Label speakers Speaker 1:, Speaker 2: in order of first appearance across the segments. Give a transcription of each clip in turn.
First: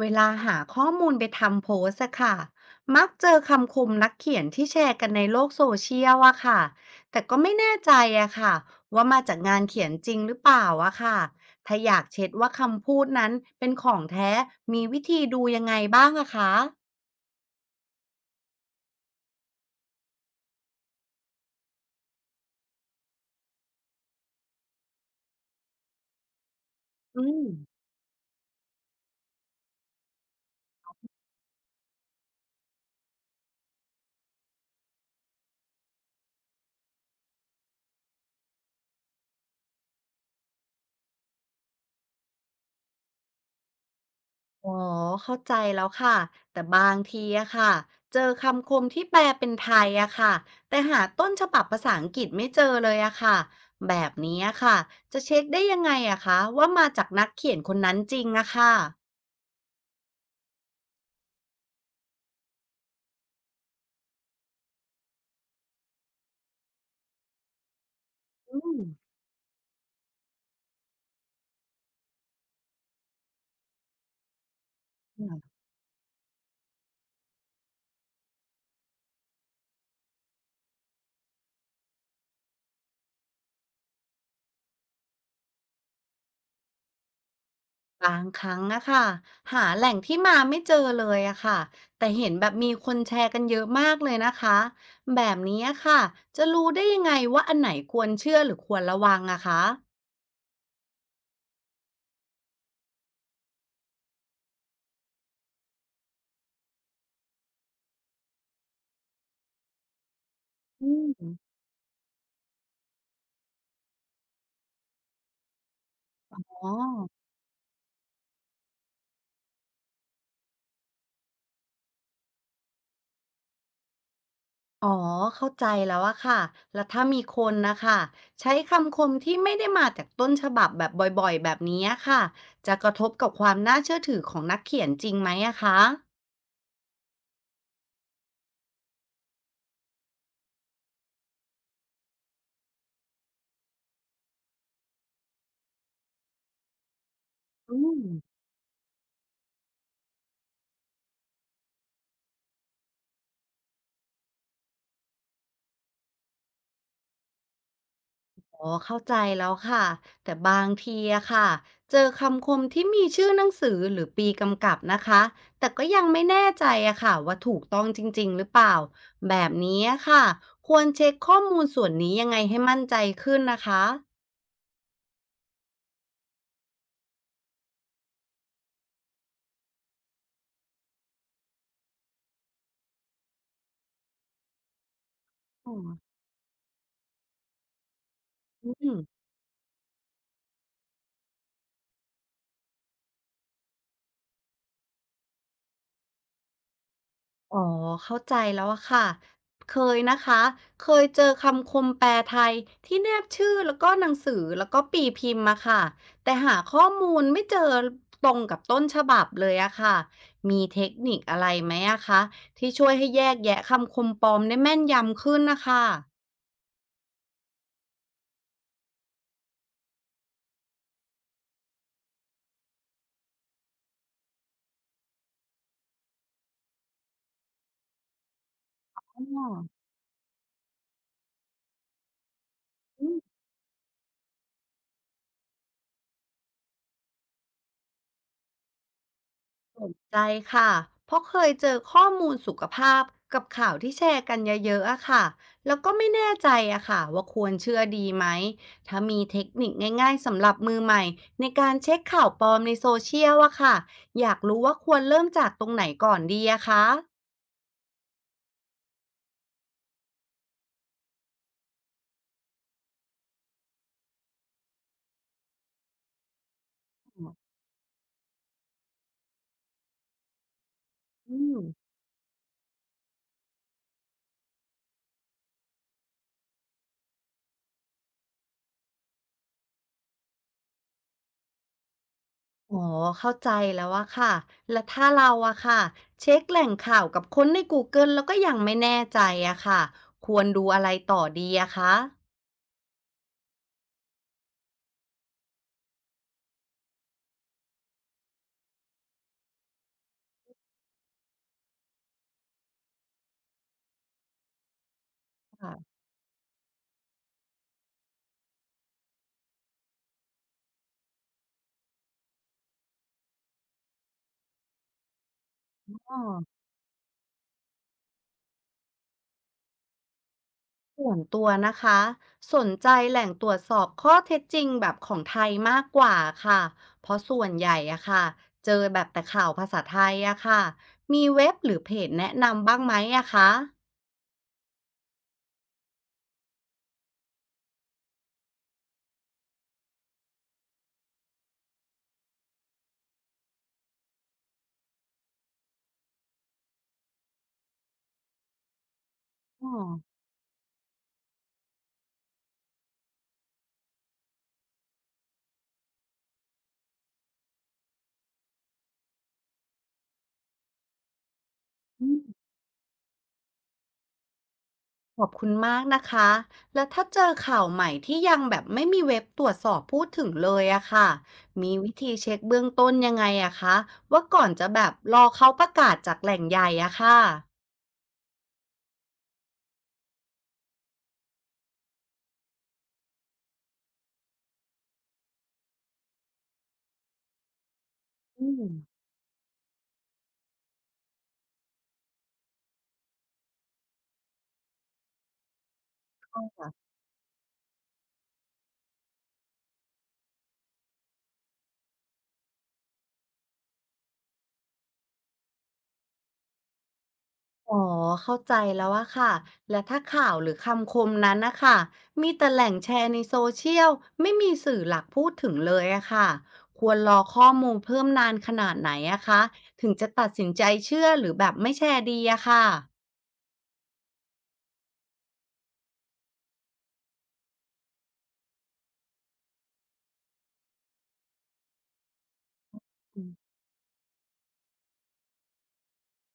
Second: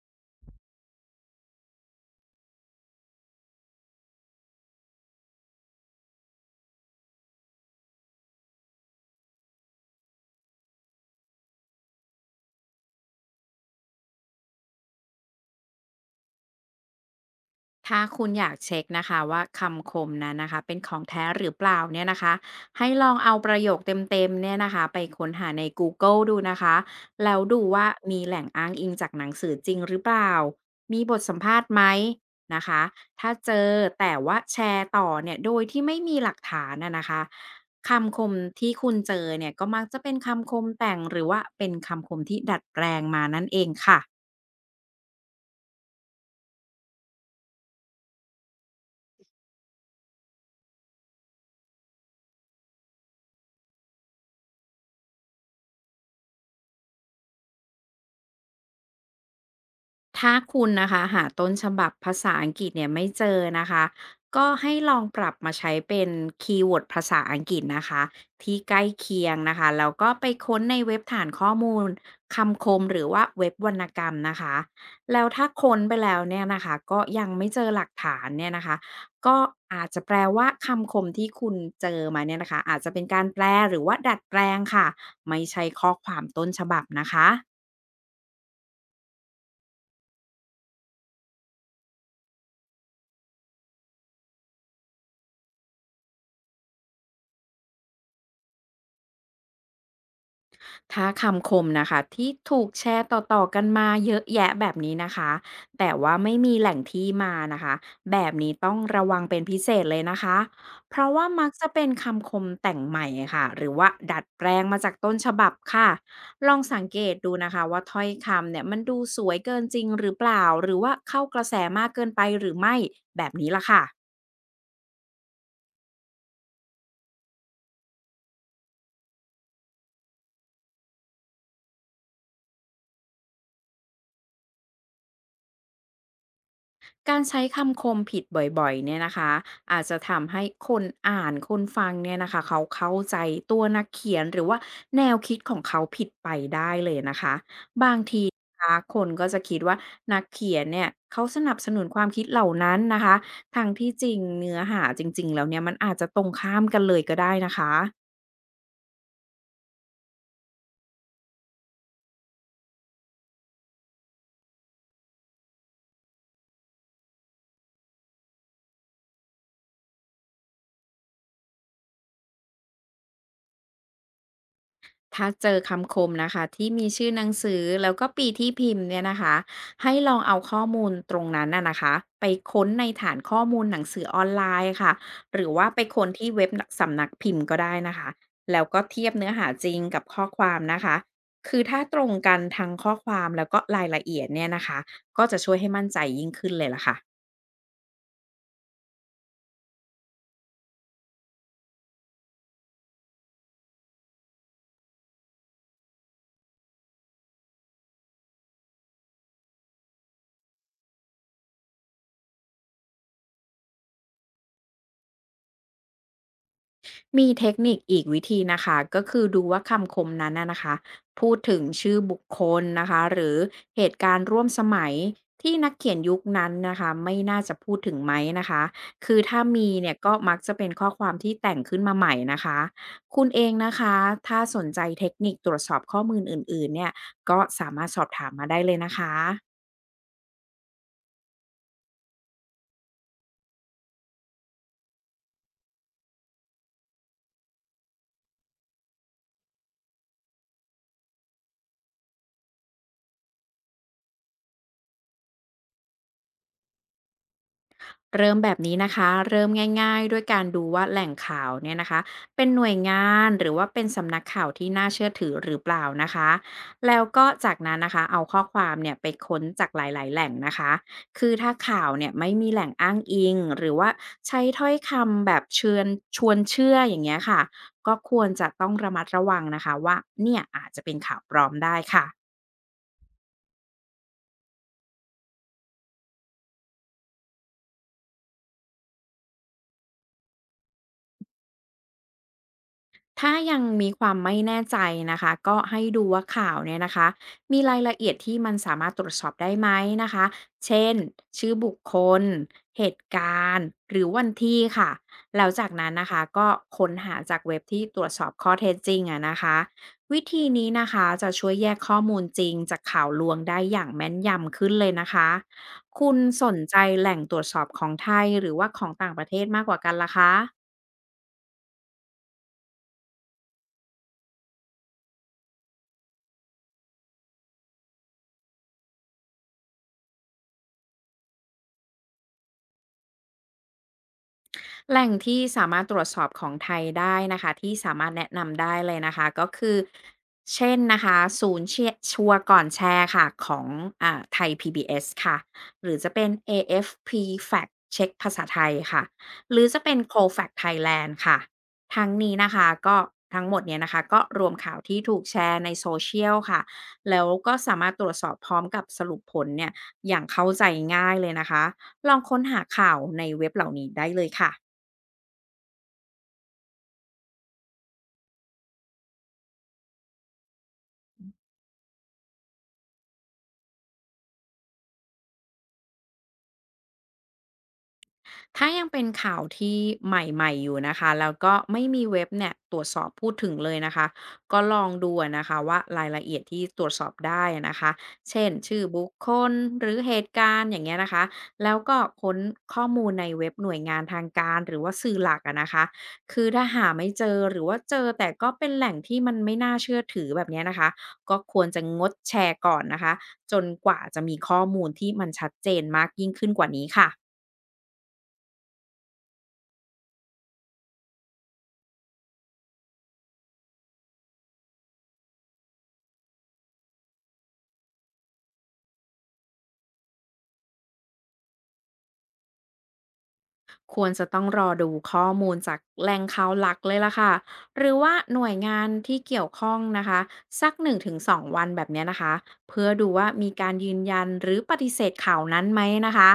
Speaker 1: เวลาหาข้อมูลไปทำโพสต์อะค่ะ มักเจอคำคมนักเขียนที่แชร์กันในโลกโซเชียลอะค่ะ แต่ก็ไม่แน่ใจอะค่ะว่ามาจากงานเขียนจริงหรือเปล่าอะค่ะถ้าอยากเช็ดว่าคำพูดนั้นเป็นของแท้มีวิธีดูยังไงบ้างอะคะ
Speaker 2: ถ้าคุณอยากเช็คนะคะว่าคำคมนั้นนะคะเป็นของแท้หรือเปล่าเนี่ยนะคะให้ลองเอาประโยคเต็มๆเนี่ยนะคะไปค้นหาใน Google ดูนะคะ
Speaker 1: อื
Speaker 2: แล้ว
Speaker 1: ม
Speaker 2: ดูว่ามีแหล่งอ้างอิงจากหนังสือจริงหรือเปล่ามีบทสัมภาษณ์ไหมนะคะถ้าเจอแต่ว่าแชร์ต่อเนี่ยโดยที่ไม่มีหลักฐานนะคะคำคมที่คุณเจอเนี่ยก็มักจะเป็นคำคมแต่งหรือว่าเป็นคำคมที่ดัดแปลงมานั่นเองค่ะ
Speaker 1: อ๋อเข้าใจแล้วค่ะแต่บางทีอะค่ะเจอคำคมที่แปลเป็นไทยอะค่ะแต่หาต้นฉบับภาษาอังกฤษไม่เจอเลยอะค่ะแบบนี้อะค่ะจะเช็คได้ยังไงอะคะว่ามาจากนักเขียนคนนั้นจริงอะค่ะ
Speaker 2: ถ้าคุณนะคะหาต้นฉบับภาษาอังกฤษเนี่ยไม่เจอนะคะก็ให้ลองปรับมาใช้เป็นคีย์เวิร์ดภาษาอังกฤษนะคะที่
Speaker 1: อื
Speaker 2: ใก
Speaker 1: ม
Speaker 2: ล้เคียงนะคะแล้วก็ไปค้นในเว็บฐานข้อมูลคำคมหรือว่าเว็บวรรณกรรมนะคะแล้วถ้า
Speaker 1: ค่ะ
Speaker 2: ค้นไปแล้วเนี่ยนะคะก็ยังไม่เจอหลักฐานเนี่ยนะคะก็อาจจะแปลว่าคำคมที่คุณเจอมาเนี่ยนะคะอาจจะเป็นการแปลหรือว่าดัดแปลงค่ะไม่ใช่ข้อความต้นฉบับนะคะ
Speaker 1: บางครั้งอะค่ะหาแหล่งที่มาไม่เจอเลยอะค่ะแต่เห็นแบบมีคนแชร์กันเยอะมากเลยนะคะแบบนี้อะค่ะจะรู้ได้ยังไงว่าอันไหนควรเชื่อหรือควรระวังอะคะ
Speaker 2: ถ้าคำคมนะคะที่ถูกแชร์ต่อๆกันมาเยอะแยะแบบนี้นะคะแต่ว่าไม่มีแหล่งที่มานะคะแบบนี้ต้องระวังเป็นพิเศษเลยนะคะ
Speaker 1: อื
Speaker 2: เพราะว่า
Speaker 1: ม
Speaker 2: มักจะเป็นคำคมแต่งใหม่ค่ะหรือว่าดัดแปลงมาจากต้นฉบับค่ะ
Speaker 1: อ
Speaker 2: ลอง
Speaker 1: ๋อ
Speaker 2: สังเกตดูนะคะว่าถ้อยคำเนี่ยมันดูสวยเกินจริงหรือเปล่าหรือว่าเข้ากระแสมากเกินไปหรือไม่แบบนี้ล่ะค่ะ
Speaker 1: อ๋อเข้าใจแล้วอะค่ะแล้วถ้ามีคนนะคะใช้คำคมที่ไม่ได้มาจากต้นฉบับแบบบ่อยๆแบบนี้อะค่ะจะกระทบกับความน่าเชื่อถือของนักเขียนจริงไหมอะคะ
Speaker 2: การใช้คำคมผิดบ่อยๆเนี่ยนะคะอาจจะทำให้คนอ่านคนฟังเนี่ยนะคะเขาเข้าใจตัวนักเขียนหรือว่าแนวคิดของเขาผิดไปได้เลยนะคะ
Speaker 1: อื
Speaker 2: บาง
Speaker 1: ม
Speaker 2: ทีนะคะคนก็จะคิดว่านักเขียนเนี่ยเขาสนับสนุนความคิดเหล่านั้นนะคะทางที่จริงเนื้อหาจริงๆแล้วเนี่ยมันอาจจะตรงข้ามกันเลยก็ได้นะคะ
Speaker 1: อ๋อเข้าใจแล้วค่ะแต่บางทีอะค่ะเจอคำคมที่มีชื่อหนังสือหรือปีกำกับนะคะแต่ก็ยังไม่แน่ใจอะค่ะว่าถูกต้องจริงๆหรือเปล่าแบบนี้อะค่ะควรเช็คข้อมูลส่วนนี้ยังไงให้มั่นใจขึ้นนะคะ
Speaker 2: ถ้าเจอคำคมนะคะที่มีชื่อหนังสือแล้วก็ปีที่พิมพ์เนี่ยนะคะให้ลองเอาข้อมูลตรงนั้นน่ะนะคะไปค้นในฐานข้อมูลหนังสือออนไลน์ค่ะหรือว่า
Speaker 1: อ๋อ
Speaker 2: ไปค้นที่เว็บสำนักพิมพ์ก็ได้นะคะแล้ว
Speaker 1: อื
Speaker 2: ก็
Speaker 1: ม
Speaker 2: เทียบเนื้อหาจริงกับข้อความนะคะคือถ้าตรงกันทั้งข้อความแล้วก็รายละเอียดเนี่ยนะคะก็จะช่วยให้มั่นใจยิ่งขึ้นเลยล่ะค่ะ
Speaker 1: อ๋อเข้าใจแล้วอะค่ะเคยนะคะเคยเจอคำคมแปลไทยที่แนบชื่อแล้วก็หนังสือแล้วก็ปีพิมพ์มาค่ะแต่หาข้อมูลไม่เจอตรงกับต้นฉบับเลยอะค่ะมีเทคนิคอะไรไหมอะคะที่ช่วยให้แยกแยะคำคมปลอมได้แม่นยำขึ้นนะคะ
Speaker 2: มีเทคนิคอีกวิธีนะคะก็คือดูว่าคำคมนั้นนะคะพูดถึงชื่อบุคคลนะคะหรือเหตุการณ์ร่วมสมัยที่นักเขียนยุคนั้นนะคะไม่น่าจะพูดถึงไหมนะคะคือ
Speaker 1: อ
Speaker 2: ถ้า
Speaker 1: ๋
Speaker 2: มีเนี่ยก็มักจะเป็นข้อความที่แต่งขึ้นมาใหม่นะคะคุณ
Speaker 1: อ
Speaker 2: เองนะคะถ้าสนใจเทคนิคตรวจสอบข้อมูลอื่นๆเนี่ยก็สามารถสอบถามมาได้เลยนะคะ
Speaker 1: สนใจค่ะเพราะเคยเจอข้อมูลสุขภาพกับข่าวที่แชร์กันเยอะๆอะค่ะแล้วก็ไม่แน่ใจอะค่ะว่าควรเชื่อดีไหมถ้ามีเทคนิคง่ายๆสำหรับมือใหม่ในการเช็คข่าวปลอมในโซเชียลอะค่ะอยากรู้ว่าควรเริ่มจากตรงไหนก่อนดีอะคะ
Speaker 2: เริ่มแบบนี้นะคะเริ่มง่ายๆด้วยการดูว่าแหล่งข่าวเนี่ยนะคะเป็นหน่วยงานหรือว่าเป็นสำนักข่าวที่น่าเชื่อถือหรือเปล่านะคะแล้วก็จากนั้นนะคะเอาข้อความเนี่ยไปค้นจากหลายๆแหล่งนะคะคือ
Speaker 1: อื
Speaker 2: ถ้า
Speaker 1: ม
Speaker 2: ข่าวเนี่ยไม่มีแหล่งอ้างอิงหรือว่าใช้ถ้อยคำแบบเชิญชวนเชื่ออย่างเงี้ยค่ะก็ควรจะต้องระมัดระวังนะคะว่าเนี่ยอาจจะเป็นข่าวปลอมได้ค่ะ
Speaker 1: อ๋อเข้าใจแล้วอะค่ะและถ้าเราอะค่ะเช็คแหล่งข่าวกับคนใน Google แล้วก็ยังไม่แน่ใจอะค่ะควรดูอะไรต่อดีอะคะ
Speaker 2: ถ้ายังมีความไม่แน่ใจนะคะก็ให้ดูว่าข่าวเนี่ยนะคะมีรายละเอียดที่มันสามารถตรวจสอบได้ไหมนะคะเช่นชื่อบุคคลเหตุการณ์หรือวันที่ค่ะแล้วจาก
Speaker 1: ค่
Speaker 2: นั้นนะคะก็ค้นหาจากเว็บที่ตรวจสอบข้อเท็จจริงอะนะคะวิธีนี้นะคะจะช่วยแยกข้อมูลจริงจากข่าวลวงได้อย่างแม่นยำขึ้นเลยนะคะคุณส
Speaker 1: ะ
Speaker 2: นใจแหล่งตรวจสอบของไทยหรือว่าของต่างประเทศมากกว่ากันล่ะคะ
Speaker 1: ส่วนตัวนะคะสนใจแหล่งตรวจสอบข้อเท็จจริงแบบของไทยมากกว่าค่ะเพราะส่วนใหญ่อะค่ะเจอแบบแต่ข่าวภาษาไทยอะค่ะมีเว็บหรือเพจแนะนำบ้างไหมอะคะ
Speaker 2: แหล่งที่สามารถตรวจสอบของไทยได้นะคะที่สามารถแนะนำได้เลยนะคะก็คือเช่นนะคะศูนย์เชียชัวร์ก่อนแชร์ค่ะของไทย PBS ค่ะหรือจะเป็น AFP Fact Check ภาษาไทยค่ะหรือ
Speaker 1: อ๋อ
Speaker 2: จะเป็น c o f a ฟ t Thailand ค่ะทั้งนี้นะคะก็ทั้งหมดเนี่ยนะคะก็รวมข่าวที่ถูกแชร์ในโซเชียลค่ะแล้วก็สามารถตรวจสอบพร้อมกับสรุปผลเนี่ยอย่างเข้าใจง่ายเลยนะคะ
Speaker 1: อื
Speaker 2: ลอง
Speaker 1: ม
Speaker 2: ค้นหาข่าวในเว็บเหล่านี้ได้เลยค่ะ
Speaker 1: ขอบคุณมากนะคะแล้วถ้าเจอข่าวใหม่ที่ยังแบบไม่มีเว็บตรวจสอบพูดถึงเลยอะค่ะมีวิธีเช็คเบื้องต้นยังไงอะคะว่าก่อนจะแบบรอเขาประกาศจากแหล่งใหญ่อะค่ะ
Speaker 2: ถ้ายังเป็นข่าวที่ใหม่ๆอยู่นะคะแล้วก็ไม่มีเว็บเนี่ยตรวจสอบพูดถึงเลยนะคะก็ลองดูอะนะคะว่ารายละเอียดที่ตรวจสอบได้อะนะคะเช่
Speaker 1: อื
Speaker 2: น
Speaker 1: ม
Speaker 2: ชื่อบุคคลหรือเหตุการณ์อย่างเงี้ยนะคะแล้วก็ค้นข้อมูลในเว็บหน่วยงานทางการหรือว่าสื่อหลักอะนะคะคือถ้าหาไม่เจอหรือว่าเจอแต่ก็เป็นแหล่งที่มันไม่น่าเชื่อถือแบบเนี้ยนะคะก็ควรจะงดแชร์ก่อนนะคะจนกว่าจะมีข้อมูลที่มันชัดเจนมากยิ่งขึ้นกว่านี้ค่ะ
Speaker 1: อ๋อเข้าใจแล้วอะค่ะและถ้าข่าวหรือคำคมนั้นนะคะมีแต่แหล่งแชร์ในโซเชียลไม่มีสื่อหลักพูดถึงเลยอะค่ะควรรอข้อมูลเพิ่มนานขนาดไหนอะคะถึงจะตัดสินใจเชื่อหรือแบบไม่แชร์ดีอะค่ะ
Speaker 2: ควรจะต้องรอดูข้อมูลจากแหล่งข่าวหลักเลยล่ะค่ะหรือว่าหน่วยงานที่เกี่ยวข้องนะคะสัก1 ถึง 2วันแบบเนี้ยนะคะเพื่อดูว่ามีการยืนยันหรือปฏิเสธข่าวนั้นไหมนะคะ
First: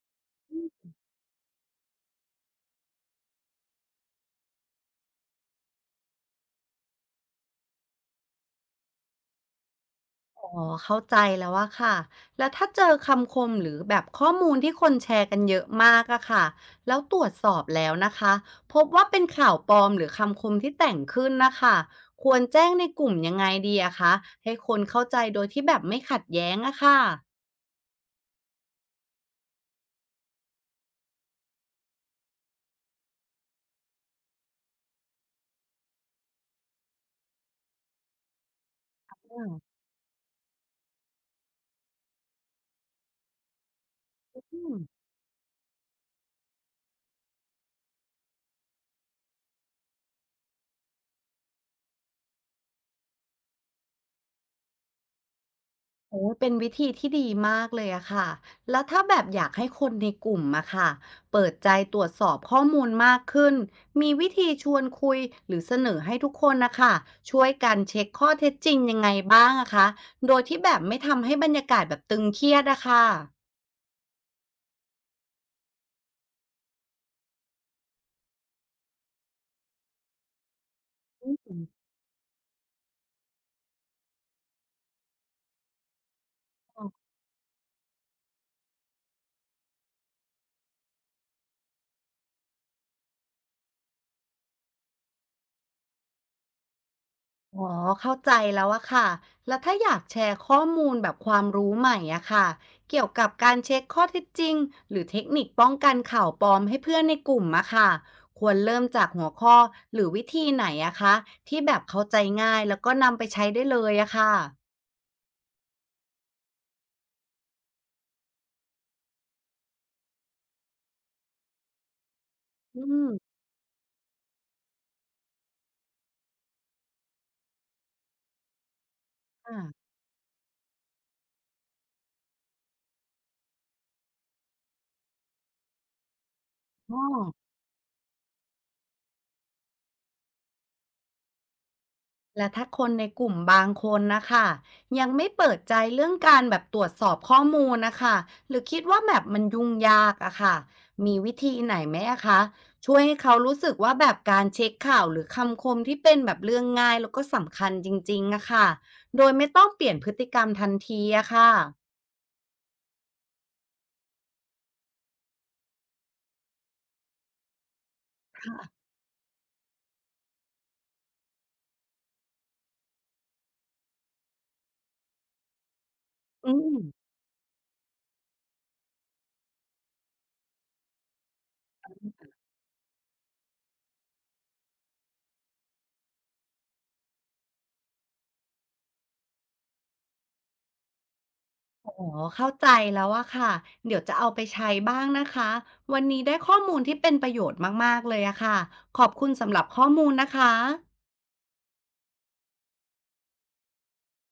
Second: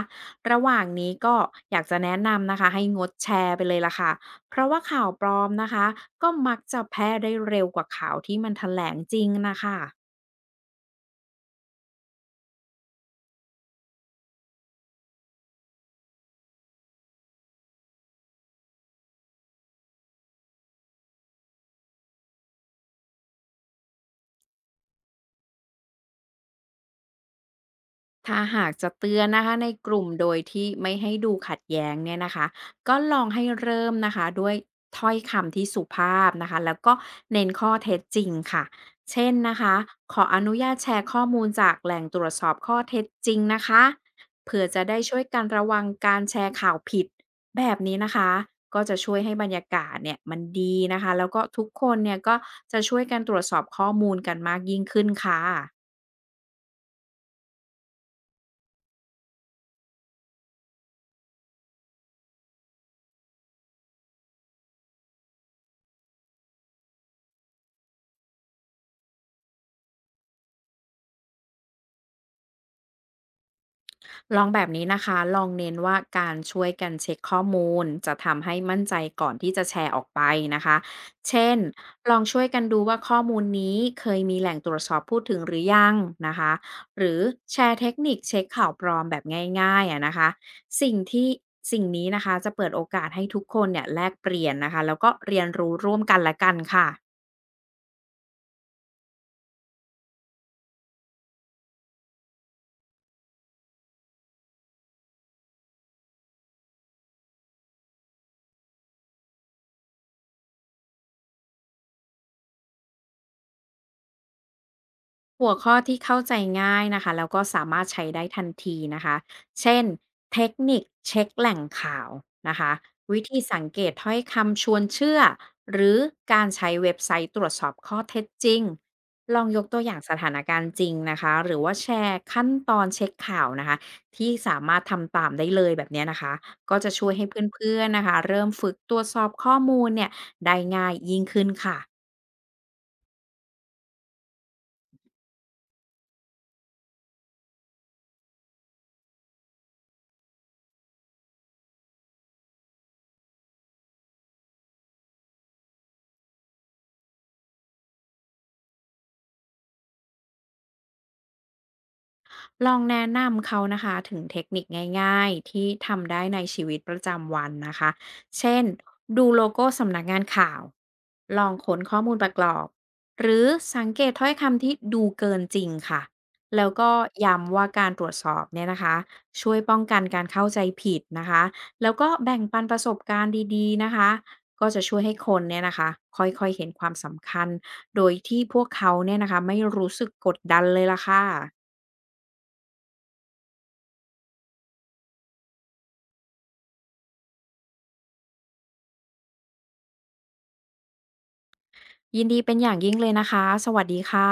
Speaker 2: ระหว่างนี้ก็อยากจะแนะนำนะคะให้งดแชร์ไปเลยล่ะค่ะเพราะว่าข่าวปลอมนะคะก็มักจะแพร่ได้เร็วกว่าข่าวที่มันแถลงจริงนะคะ
Speaker 1: อ๋อเข้าใจแล้วอะค่ะแล้วถ้าเจอคำคมหรือแบบข้อมูลที่คนแชร์กันเยอะมากอะค่ะแล้วตรวจสอบแล้วนะคะพบว่าเป็นข่าวปลอมหรือคำคมที่แต่งขึ้นนะคะควรแจ้งในกลุ่มยังไงดีอะคะให้คนเข้าใจโดยที่แบบไม่ขัดแย้งอะค่ะ
Speaker 2: ถ้าหากจะเตือนนะคะในกลุ่มโดยที่ไม่ให้ดูขัดแย้งเนี่ยนะคะก็ลองให้เริ่มนะคะด้วยถ้อยคำที่สุภาพนะคะแล้วก็เน้นข้อเท็จจริงค่ะเช่นนะคะขออนุญาตแชร์ข้อมูลจากแหล่งตรวจสอบข้อเท็จจริงนะคะเผื่
Speaker 1: อื
Speaker 2: อ
Speaker 1: ม
Speaker 2: จะได้ช่วยกันระวังการแชร์ข่าวผิดแบบนี้นะคะก็จะช่วยให้บรรยากาศเนี่ยมันดีนะคะแล้วก็ทุกคนเนี่ยก็จะช่วยกันตรวจสอบข้อมูลกันมากยิ่งขึ้นค่ะ
Speaker 1: โอ้ยเป็นวิธีที่ดีมากเลยอะค่ะ แล้วถ้าแบบอยากให้คนในกลุ่มอะค่ะ เปิดใจตรวจสอบข้อมูลมากขึ้น มีวิธีชวนคุยหรือเสนอให้ทุกคนนะคะ ช่วยกันเช็คข้อเท็จจริงยังไงบ้างอะคะ โดยที่แบบไม่ทำให้บรรยากาศแบบตึงเครียดอะค่ะ
Speaker 2: ลองแบบนี้นะคะลองเน้นว่าการช่วยกันเช็คข้อมูลจะทำให้มั่นใจก่อนที่จะแชร์ออกไปนะคะเช่นลองช่วยกันดูว่าข้อมูลนี้เคยมีแหล่งตรวจสอบพูดถึงหรือยังนะคะ หรือแชร์เทคนิคเช็คข่าวปลอมแบบง่ายๆอะนะคะสิ่งที่สิ่งนี้นะคะจะเปิดโอกาสให้ทุกคนเนี่ยแลกเปลี่ยนนะคะแล้วก็เรียนรู้ร่วมกันละกันค่ะ
Speaker 1: อ๋อเข้าใจแล้วอะค่ะแล้วถ้าอยากแชร์ข้อมูลแบบความรู้ใหม่อะค่ะเกี่ยวกับการเช็คข้อเท็จจริงหรือเทคนิคป้องกันข่าวปลอมให้เพื่อนในกลุ่มอะค่ะควรเริ่มจากหัวข้อหรือวิธีไหนอะคะที่แบบเข้าใจง่ายแล้วก็นำไปใช้ได้เลยอะค่ะ
Speaker 2: หัวข้อที่เข้าใจง่ายนะคะแล้วก็สามารถใช้ได้ทันทีนะคะเช่นเทคนิคเช็คแหล่งข่าวนะคะ
Speaker 1: อืม
Speaker 2: วิธีสังเกตถ้อยคำชวนเชื่อหรือการใช้เว็บไซต์ตรวจสอบข้อเท็จจริงลองยกตัว
Speaker 1: ค่ะ
Speaker 2: อย่างสถานการณ์จริงนะคะหรือว่าแชร์ขั้นตอนเช็คข่าวนะคะที่สามารถทำตามได้เลยแบบเนี้ยนะคะก็จะ
Speaker 1: อ๋อ
Speaker 2: ช่วยให้เพื่อนๆนะคะเริ่มฝึกตรวจสอบข้อมูลเนี่ยได้ง่ายยิ่งขึ้นค่ะ
Speaker 1: และถ้าคนในกลุ่มบางคนนะคะยังไม่เปิดใจเรื่องการแบบตรวจสอบข้อมูลนะคะหรือคิดว่าแบบมันยุ่งยากอะค่ะมีวิธีไหนไหมอะคะช่วยให้เขารู้สึกว่าแบบการเช็คข่าวหรือคำคมที่เป็นแบบเรื่องง่ายแล้วก็สำคัญจริงๆอะค่ะโดยไม่ต้องเปลี่ยนพฤติกรรมทันทีอะค่ะ
Speaker 2: ลองแนะนำเขานะคะถึงเทคนิคง่ายๆที่ทำได้ในชีวิตประจำวันนะคะเช่น
Speaker 1: ค่ะ
Speaker 2: ดูโลโก้สำนักงานข่าวลองค้นข้อมูลประกอบหรือสังเกตถ้อยคำที่ดูเกินจริงค่ะ
Speaker 1: อื
Speaker 2: แล้ว
Speaker 1: ม
Speaker 2: ก็ย้ำว่าการตรวจสอบเนี่ยนะคะช่วยป้องกันการเข้าใจผิดนะคะแล้วก็แบ่งปันประสบการณ์ดีๆนะคะก็จะช่วยให้คนเนี่ยนะคะค่อยๆเห็นความสำคัญโดยที่พวกเขาเนี่ยนะคะไม่รู้สึกกดดันเลยล่ะค่ะ
Speaker 1: อ๋อเข้าใจแล้วอะค่ะเดี๋ยวจะเอาไปใช้บ้างนะคะวันนี้ได้ข้อมูลที่เป็นประโยชน์มากๆเลยอะค่ะขอบคุณสำหรับข้อมูลนะคะ
Speaker 2: ยินดีเป็นอย่างยิ่งเลยนะคะ สวัสดีค่ะ